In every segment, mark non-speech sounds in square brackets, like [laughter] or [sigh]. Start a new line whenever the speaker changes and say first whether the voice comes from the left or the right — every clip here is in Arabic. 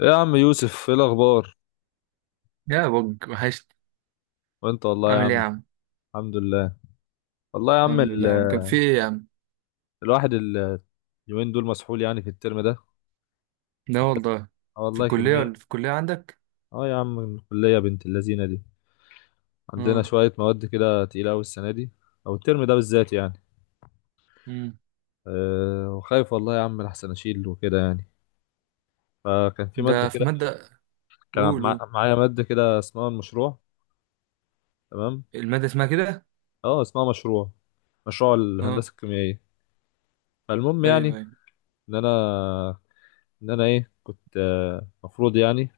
left: إيه يا عم يوسف، ايه الاخبار؟
right: يا بج وحشت.
left: وانت والله يا
right: عامل
left: عم.
right: ايه يا عم؟
left: الحمد لله. والله يا عم
right: الحمد لله يا عم، كان في ايه يا عم؟
left: الواحد ال- اليومين دول مسحول يعني في الترم ده.
right: لا والله.
left: آه
right: في
left: والله،
right: الكلية ولا
left: كمية.
right: في الكلية عندك؟
left: اه يا عم، الكلية بنت اللذينة دي. عندنا
right: اه.
left: شوية مواد كده تقيلة أوي السنة دي، أو الترم ده بالذات يعني.
right: امم
left: أه وخايف والله يا عم لحسن أشيل وكده يعني. فكان في مادة
right: ده في
left: كده،
right: مادة؟
left: كان
right: قول قول.
left: معايا مادة كده اسمها المشروع. تمام.
right: المادة اسمها كده؟
left: اه، اسمها مشروع، مشروع
right: اه.
left: الهندسة الكيميائية. فالمهم يعني،
right: ايوه ايوه
left: إن أنا ان انا ايه كنت، مفروض يعني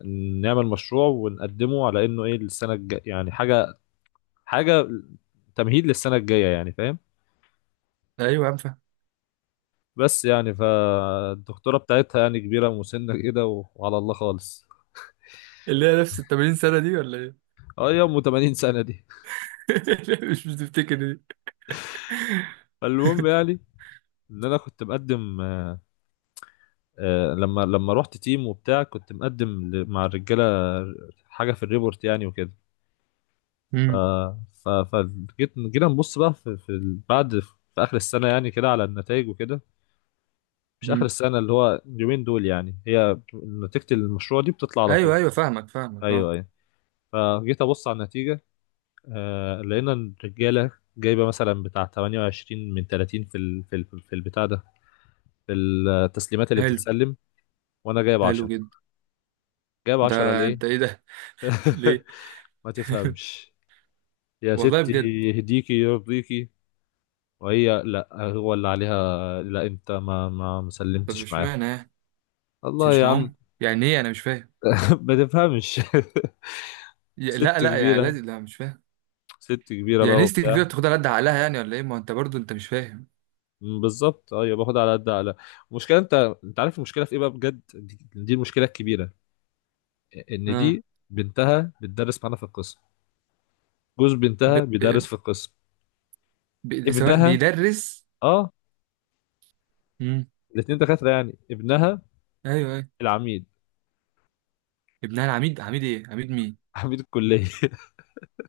left: إن نعمل مشروع ونقدمه على انه ايه للسنه الجايه، يعني حاجه تمهيد للسنه الجايه، يعني فاهم.
right: ايوه يا عم فاهم.
left: بس يعني فالدكتوره بتاعتها يعني كبيره ومسنه كده وعلى الله خالص.
right: اللي هي نفس ال 80 سنة دي ولا ايه؟
left: اه يا ام، 80 سنه دي.
right: [laughs] مش بتفتكر دي.
left: [laughs] فالمهم
right: [laughs]
left: يعني ان انا كنت مقدم. لما رحت تيم وبتاع كنت مقدم، مع الرجاله، حاجه في الريبورت يعني وكده. ف
right: امم
left: ف فجيت، جينا نبص بقى، بعد في اخر السنه يعني كده على النتائج وكده. مش اخر
right: امم
left: السنه، اللي هو اليومين دول يعني، هي نتيجه المشروع دي بتطلع على
right: ايوه
left: طول.
right: ايوه فاهمك اه.
left: ايوه، ايوه. فجيت ابص على النتيجه. آه لقينا إن الرجاله جايبه مثلا بتاع 28 من 30 في البتاع ده، في التسليمات اللي
right: حلو.
left: بتتسلم. وانا جايب
right: حلو
left: 10.
right: جدا.
left: جايب
right: ده
left: 10 ليه؟
right: انت ايه ده؟ [laughs]
left: [laughs]
right: ليه؟
left: ما
right: [laughs]
left: تفهمش يا
right: والله
left: ستي،
right: بجد.
left: يهديكي يرضيكي. وهي لا هو اللي عليها، لا انت ما
right: طب
left: مسلمتش معاهم.
right: اشمعنى يعني؟ مش
left: الله
right: مش
left: يا عم.
right: معاهم يعني ايه؟ انا مش فاهم.
left: [laughs] ما تفهمش. [laughs] ست
right: لا لا، يعني
left: كبيرة،
right: لازم، لا مش فاهم.
left: ست كبيره
right: يعني
left: بقى
right: نيستك
left: وبتاع.
right: كبيرة بتاخدها على قد عقلها يعني ولا ايه؟ ما هو انت برضو انت مش فاهم.
left: بالظبط، ايوه، باخد على قد على. المشكله انت، انت عارف المشكله في ايه بقى بجد؟ دي المشكله الكبيره، ان
right: اه.
left: دي بنتها بتدرس معانا في القسم، جوز
right: ب...
left: بنتها بيدرس في القسم،
right: سواء
left: ابنها.
right: بيدرس.
left: اه.
right: امم.
left: الاثنين دكاتره يعني، ابنها
right: ايوه ايوه.
left: العميد،
right: ابنها العميد؟ عميد ايه؟ عميد مين؟
left: عميد الكليه. [laughs]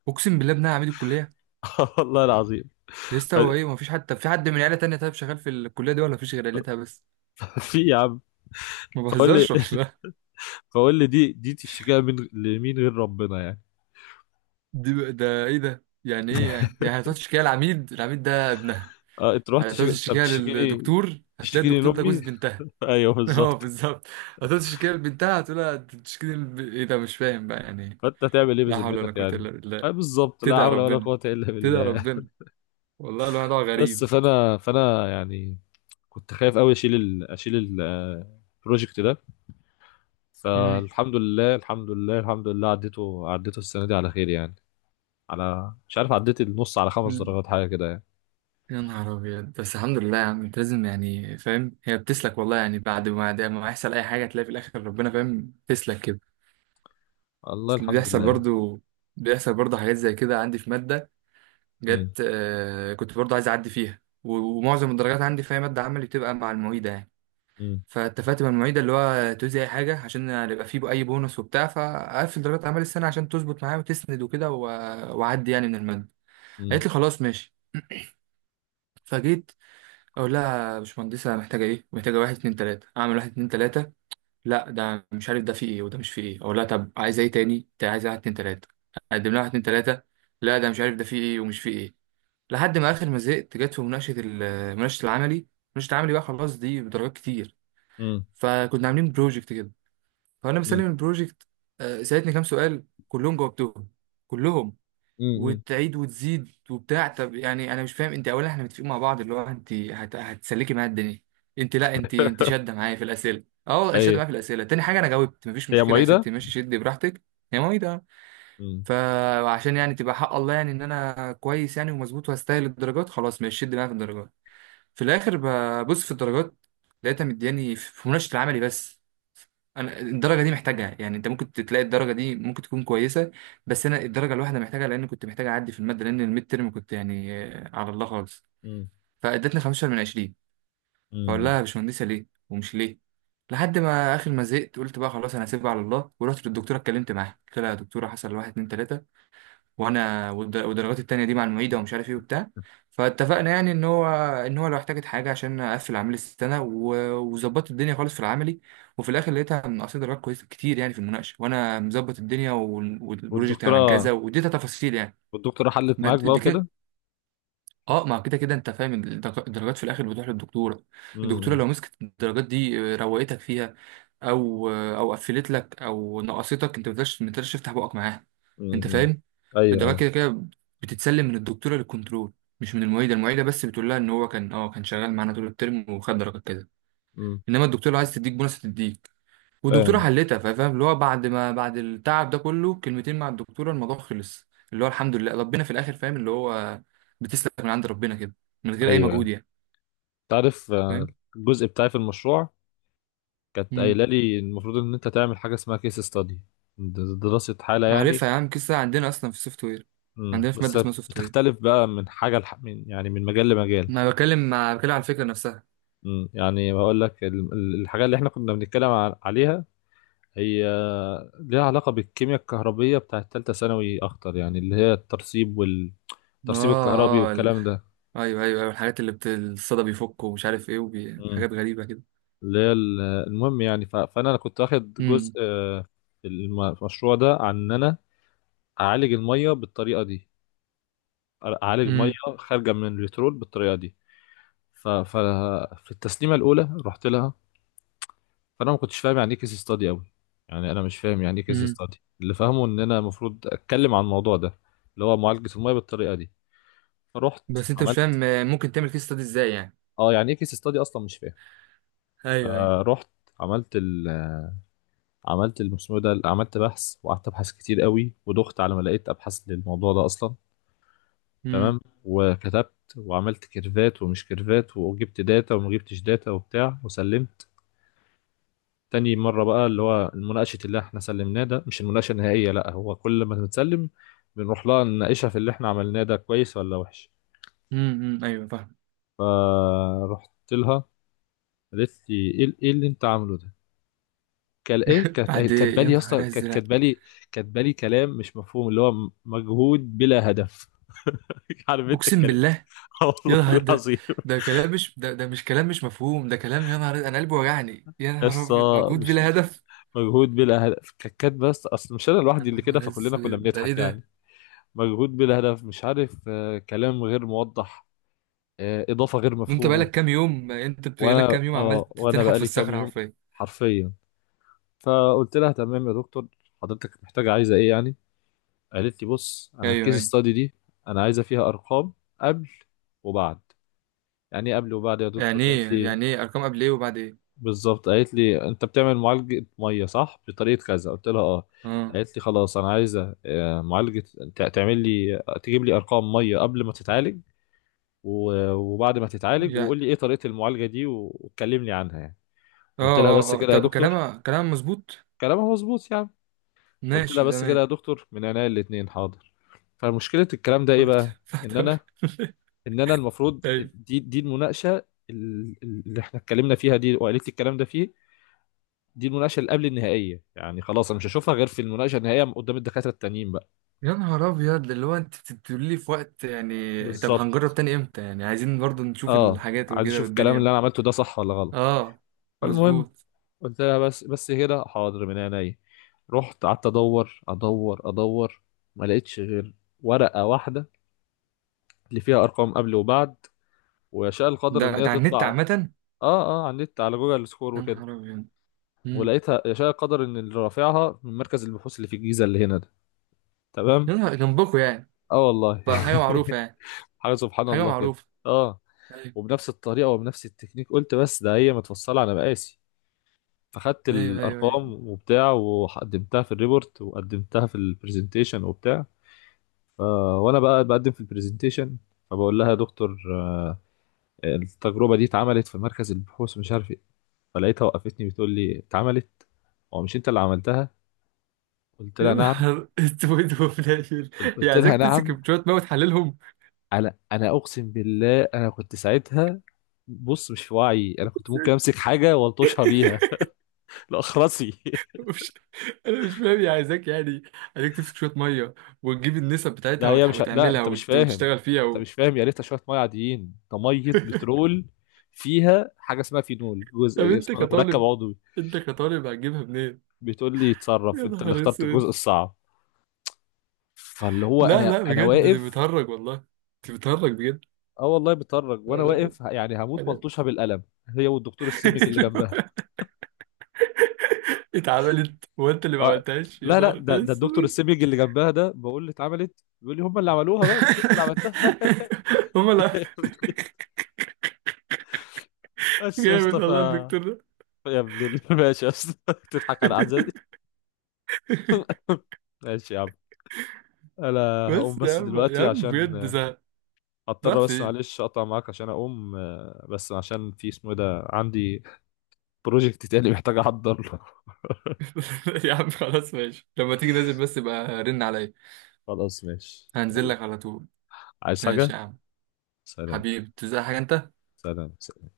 right: اقسم بالله ابنها عميد الكليه؟
left: والله العظيم.
right: يا
left: [laughs]
right: اسطى،
left: ف-
right: هو ايه، ما فيش حتى في حد من عيله تانية طيب شغال في الكليه دي، ولا فيش غير عيلتها بس؟
left: في يا عم.
right: ما
left: فقول لي
right: بهزرش ولا [laughs]
left: فقول لي دي تشتكيها من لمين غير ربنا يعني.
right: ده ايه ده، يعني ايه؟ يعني هتقعد تشتكيها، العميد، العميد ده ابنها؟
left: اه، انت رحت
right: هتقعد
left: تشتكي، انت
right: تشتكيها
left: بتشتكيني،
right: للدكتور، هتلاقي
left: تشتكيني
right: الدكتور ده جوز
left: لامي.
right: بنتها.
left: [laughs] ايوه
right: [laughs] اه
left: بالظبط.
right: بالظبط. هتقعد تشتكيها لبنتها، هتقولها تشتكي ايه ده، مش فاهم بقى يعني إيه.
left: فانت هتعمل ايه
right: لا حول ولا
left: بذمتك
right: قوة
left: يعني؟
right: إلا بالله.
left: اه بالظبط، لا
right: تدعي
left: حول ولا
right: ربنا،
left: قوه الا
right: تدعي
left: بالله.
right: ربنا. والله الواحد هو
left: بس
right: غريب.
left: فانا يعني كنت خايف قوي البروجكت ده.
right: امم
left: فالحمد لله، الحمد لله، الحمد لله، عديته السنه دي على خير يعني، على مش عارف، عديت النص على خمس
right: ل-
left: درجات حاجه كده يعني.
right: يا نهار أبيض. بس الحمد لله يا عم، أنت لازم يعني فاهم، هي بتسلك والله يعني. بعد ما ده ما يحصل أي حاجة تلاقي في الآخر ربنا فاهم تسلك كده.
left: الله،
right: بس اللي
left: الحمد
right: بيحصل
left: لله.
right: برضو، بيحصل برضو حاجات زي كده. عندي في مادة
left: امم،
right: جت، كنت برضو عايز أعدي فيها، ومعظم الدرجات عندي في أي مادة عملي بتبقى مع المعيدة يعني.
left: امم،
right: فاتفقت مع المعيدة اللي هو توزي أي حاجة عشان يبقى فيه أي بونص وبتاع، فقفل درجات أعمال السنة عشان تظبط معايا وتسند وكده وأعدي يعني من المادة.
left: امم،
right: قالت لي خلاص ماشي. فجيت أقول لها يا باشمهندسة محتاجة إيه؟ محتاجة واحد اتنين تلاتة، أعمل واحد اتنين تلاتة. لا ده مش عارف ده فيه إيه وده مش فيه إيه. أقول لها طب عايزة إيه تاني؟ عايزة واحد اتنين تلاتة، أقدم لها واحد اتنين تلاتة. لا ده مش عارف ده فيه إيه ومش فيه إيه. لحد ما آخر ما زهقت جت في مناقشة مناقشة العملي. مناقشة العملي بقى خلاص دي بدرجات كتير.
left: امم،
right: فكنا عاملين بروجكت كده، فانا
left: امم،
right: بسلم البروجكت. سالتني كام سؤال كلهم جاوبتهم، كلهم.
left: امم.
right: وتعيد وتزيد وبتاع. طب يعني انا مش فاهم انت، اولا احنا متفقين مع بعض اللي هو انت هتسلكي معايا الدنيا. انت، لا انت
left: [laughs]
right: شاده معايا في الاسئله. اه شاده
left: هي
right: معايا في الاسئله. تاني حاجه انا جاوبت، مفيش
left: هي
right: مشكله يا
left: معيده.
right: ستي ماشي شدي براحتك. يا مامي،
left: امم،
right: فعشان يعني تبقى حق الله يعني ان انا كويس يعني ومظبوط وهستاهل الدرجات، خلاص ماشي شد معايا في الدرجات. في الاخر ببص في الدرجات لقيتها مدياني في مناقشه العملي بس. انا الدرجه دي محتاجها يعني. انت ممكن تلاقي الدرجه دي ممكن تكون كويسه، بس انا الدرجه الواحده محتاجها لان كنت محتاج اعدي في الماده. لان الميد ترم كنت يعني على الله خالص.
left: امم،
right: فادتني 15 من 20. فاقول لها يا
left: امم.
right: باشمهندسه ليه ومش ليه. لحد ما اخر ما زهقت قلت بقى خلاص انا هسيبها على الله. ورحت للدكتوره اتكلمت معاها قلت لها يا دكتوره حصل واحد اتنين تلاته، وانا والدرجات التانية دي مع المعيدة ومش عارف ايه وبتاع. فاتفقنا يعني ان هو لو احتاجت حاجة عشان اقفل عملي السنة وظبطت الدنيا خالص في العملي. وفي الاخر لقيتها منقصة درجات كويسة كتير يعني في المناقشة وانا مظبط الدنيا والبروجكت عن
left: والدكتوره
right: كذا واديتها تفاصيل يعني.
left: والدكتوره حلت
right: ما د-
left: معاك بقى
right: دي كده.
left: وكده.
right: اه ما كده كده انت فاهم، الدرجات في الاخر بتروح للدكتورة. الدكتورة
left: امم،
right: لو مسكت الدرجات دي روقتك فيها، او قفلت لك او نقصتك انت، ما تقدرش ما تقدرش تفتح بقك معاها. انت
left: امم.
right: فاهم؟
left: ايوه،
right: الدواء كده
left: ايوه.
right: كده بتتسلم من الدكتوره للكنترول، مش من المعيده. المعيده بس بتقول لها ان هو كان كان شغال معانا طول الترم وخد درجه كده.
left: مم،
right: انما الدكتوره عايز تديك بونص تديك، والدكتوره
left: فاهم.
right: حلتها. فاهم اللي هو بعد ما، بعد التعب ده كله كلمتين مع الدكتوره الموضوع خلص، اللي هو الحمد لله ربنا في الاخر فاهم اللي هو بتسلك من عند ربنا كده، من غير اي مجهود
left: ايوه.
right: يعني.
left: تعرف،
right: فاهم.
left: الجزء بتاعي في المشروع كانت
right: امم
left: قايله لي المفروض ان انت تعمل حاجه اسمها كيس ستادي، دراسه حاله يعني.
right: عارفها يا عم، قصه عندنا اصلا في السوفت وير.
left: مم،
right: عندنا في
left: بس
right: ماده اسمها سوفت وير.
left: بتختلف بقى من يعني من مجال لمجال.
right: ما بكلم، مع بكلم عن الفكرة نفسها.
left: مم، يعني بقول لك الحاجه اللي احنا كنا بنتكلم عليها، هي ليها علاقه بالكيمياء الكهربيه بتاعت ثالثه ثانوي اكتر يعني، اللي هي الترسيب والترسيب الكهربي
right: اه اه ال-
left: والكلام
right: ايوه ايوه ايوه. الحاجات اللي الصدى بيفك ومش عارف ايه
left: ده،
right: حاجات غريبة كده.
left: اللي هي المهم يعني. فانا كنت واخد جزء،
right: امم
left: المشروع ده، عن ان انا اعالج الميه بالطريقه دي، اعالج ميه
right: امم
left: خارجه من البترول بالطريقه دي. ففي التسليمه الاولى رحت لها، فانا ما كنتش فاهم يعني ايه كيس ستادي قوي، يعني انا مش فاهم يعني ايه كيس
right: امم
left: ستادي. اللي فاهمه ان انا المفروض اتكلم عن الموضوع ده، اللي هو معالجه الميه بالطريقه دي. فرحت
right: بس انت مش
left: عملت.
right: فاهم ممكن تعمل كيس ستادي ازاي يعني.
left: اه، يعني ايه كيس ستادي اصلا مش فاهم.
right: ايوه ايوه.
left: فرحت، عملت عملت المسمار ده، عملت بحث وقعدت ابحث كتير قوي ودخت على ما لقيت ابحاث للموضوع ده اصلا. تمام.
right: امم
left: وكتبت وعملت كيرفات ومش كيرفات، وجبت داتا وما جبتش داتا وبتاع، وسلمت. تاني مرة بقى، اللي هو المناقشة اللي احنا سلمناه ده مش المناقشة النهائية، لا، هو كل ما بنتسلم بنروح لها نناقشها في اللي احنا عملناه ده، كويس ولا وحش.
right: ايوه فاهم.
left: فرحت لها، قالت لي ايه اللي انت عامله ده؟ كال ايه
right: [laughs]
left: كانت
right: بعد يا
left: كاتبالي يا اسطى،
right: نهار
left: كانت
right: ازرق.
left: كاتبالي كاتبالي كلام مش مفهوم، اللي هو مجهود بلا هدف. [laughs] عارف انت
right: اقسم
left: الكلام.
right: بالله.
left: [laughs]
right: يا
left: والله
right: نهار ده،
left: العظيم.
right: ده كلام، مش ده، ده مش كلام مش مفهوم، ده كلام يا نهار، انا قلبي وجعني يا نهار
left: قصة،
right: ابيض، مجهود
left: مش
right: بلا هدف.
left: مجهود بلا هدف ككات، بس اصل مش انا
right: يا
left: لوحدي اللي كده،
right: نهار
left: فكلنا كنا
right: اسود ده ايه
left: بنضحك يعني.
right: ده؟
left: مجهود بلا هدف، مش عارف، كلام غير موضح، اضافة غير
right: انت
left: مفهومة.
right: بقالك كام يوم، انت بقالك
left: وانا
right: كام يوم عمال
left: اه وانا
right: تنحت في
left: بقالي كام
right: الصخرة
left: يوم،
right: حرفيا.
left: حرفيا. فقلت لها تمام يا دكتور، حضرتك محتاجة، عايزة ايه يعني؟ قالت لي بص، انا
right: ايوه
left: الكيس
right: ايوه.
left: ستادي دي انا عايزة فيها ارقام، قبل وبعد. يعني ايه قبل وبعد يا دكتور؟
right: يعني
left: قالت
right: ايه
left: لي،
right: يعني ايه ارقام قبل ايه وبعد ايه؟
left: بالظبط، قالت لي انت بتعمل معالجة مية صح بطريقة كذا. قلت لها اه.
right: اه
left: قالت لي خلاص، انا عايزة معالجة، تعمل لي، تجيب لي ارقام مية قبل ما تتعالج وبعد ما تتعالج،
right: يعني
left: وقول لي ايه طريقة المعالجة دي، وتكلمني عنها يعني. قلت لها بس
right: اه
left: كده يا
right: طب
left: دكتور؟
right: كلامها كلام مظبوط.
left: كلامها مظبوط يعني. قلت لها
right: ماشي
left: بس كده يا
right: تمام.
left: دكتور، من عينيا الاتنين، حاضر. فمشكلة الكلام ده ايه
right: رحت
left: بقى؟ ان انا
right: فتحت.
left: ان انا المفروض،
right: [laughs] ايوه.
left: دي المناقشة، اللي احنا اتكلمنا فيها دي وقالت لي الكلام ده فيه. دي المناقشه اللي قبل النهائيه يعني، خلاص انا مش هشوفها غير في المناقشه النهائيه قدام الدكاتره التانيين بقى.
right: يا نهار ابيض اللي هو انت بتقولي لي في وقت يعني. طب هنجرب
left: بالظبط.
right: تاني امتى يعني؟ عايزين برضو نشوف
left: اه،
right: الحاجات
left: عايز
right: وكده
left: اشوف الكلام اللي
right: والدنيا.
left: انا عملته ده صح ولا غلط.
right: اه
left: فالمهم،
right: مظبوط.
left: قلت لها بس كده حاضر، من عينيا. رحت قعدت ادور ادور ادور، ما لقيتش غير ورقه واحده اللي فيها ارقام قبل وبعد. ويشاء القدر ان
right: ده
left: هي
right: ده على
left: تطلع.
right: النت عامة.
left: اه، اه، على النت، على جوجل سكور
right: يا
left: وكده.
right: نهار ابيض. امم
left: ولقيتها يشاء القدر ان اللي رافعها من مركز البحوث اللي في الجيزه اللي هنا ده. تمام.
right: يا نهار جنبكوا يعني.
left: اه والله.
right: بقى حاجة معروفة يعني.
left: [laughs] حاجه سبحان
right: حاجة
left: الله كده.
right: معروفة.
left: اه.
right: ايوه.
left: وبنفس الطريقه وبنفس التكنيك، قلت بس ده هي متفصله على مقاسي. فخدت
right: ايوه ايوه، أيوة.
left: الارقام وبتاع وقدمتها في الريبورت وقدمتها في البرزنتيشن وبتاع. ف... وانا بقى بقدم في البرزنتيشن، فبقول لها يا دكتور، التجربه دي اتعملت في مركز البحوث مش عارف ايه. فلقيتها وقفتني بتقول لي اتعملت؟ هو مش انت اللي عملتها؟ قلت
right: يا
left: لها نعم.
right: نهار اسود وفلاشر. هي
left: قلت
right: عايزاك
left: لها
right: تمسك
left: نعم.
right: شويه ميه وتحللهم.
left: انا اقسم بالله انا كنت ساعتها، بص، مش في وعي، انا كنت ممكن امسك حاجه والطشها بيها.
right: [laughs]
left: [laughs] لاخرسي.
right: مش، انا مش فاهم، هي عايزاك يعني، عايزاك تمسك شويه ميه وتجيب النسب
left: ده
right: بتاعتها
left: هي مش، لا،
right: وتعملها
left: انت مش فاهم،
right: وتشتغل فيها
left: انت
right: و...
left: مش فاهم، يا ريتها شويه ميه عاديين، ده ميه
right: [laughs]
left: بترول، فيها حاجه اسمها فينول،
right: طب
left: جزء
right: انت
left: اسمه مركب
right: كطالب،
left: عضوي.
right: انت كطالب هتجيبها منين؟
left: بتقول لي
right: يا
left: اتصرف انت اللي
right: نهار
left: اخترت
right: اسود.
left: الجزء الصعب. فاللي هو
right: لا
left: انا
right: لا
left: انا
right: بجد دي
left: واقف.
right: بتهرج والله، دي بتهرج بجد.
left: اه والله بتفرج وانا
right: انا
left: واقف، يعني هموت
right: انا
left: ملطوشه بالقلم، هي والدكتور السمج اللي جنبها.
right: [laughs] اتعملت وانت اللي ما
left: اه.
right: عملتهاش؟ يا
left: لا، لا،
right: نهار
left: ده الدكتور
right: اسود.
left: السمج اللي جنبها ده بقول له اتعملت، بيقول لي هم اللي عملوها بقى، مش انت اللي عملتها.
right: [laughs] هما لا.
left: [laughs] بس يا
right: جامد
left: اسطى، ف،
right: والله الدكتور ده.
left: [laughs] ماشي يا اسطى. [laughs] تضحك على عزاز.
right: [laughs]
left: [laughs] ماشي يا عم. انا هقوم
right: بس يا
left: بس
right: عم يا
left: دلوقتي
right: عم
left: عشان
right: بجد زهق. راح
left: هضطر بس
right: فين؟
left: معلش اقطع معاك عشان اقوم، بس عشان في اسمه إيه ده، عندي بروجكت تاني محتاج احضر له. [laughs]
right: [laughs] يا عم خلاص ماشي، لما تيجي نازل بس يبقى رن عليا.
left: خلاص ماشي
right: هنزل
left: يلا.
right: لك على طول.
left: عايز حاجة.
right: ماشي يا عم.
left: سلام،
right: حبيبي تزهق حاجة انت؟
left: سلام، سلام.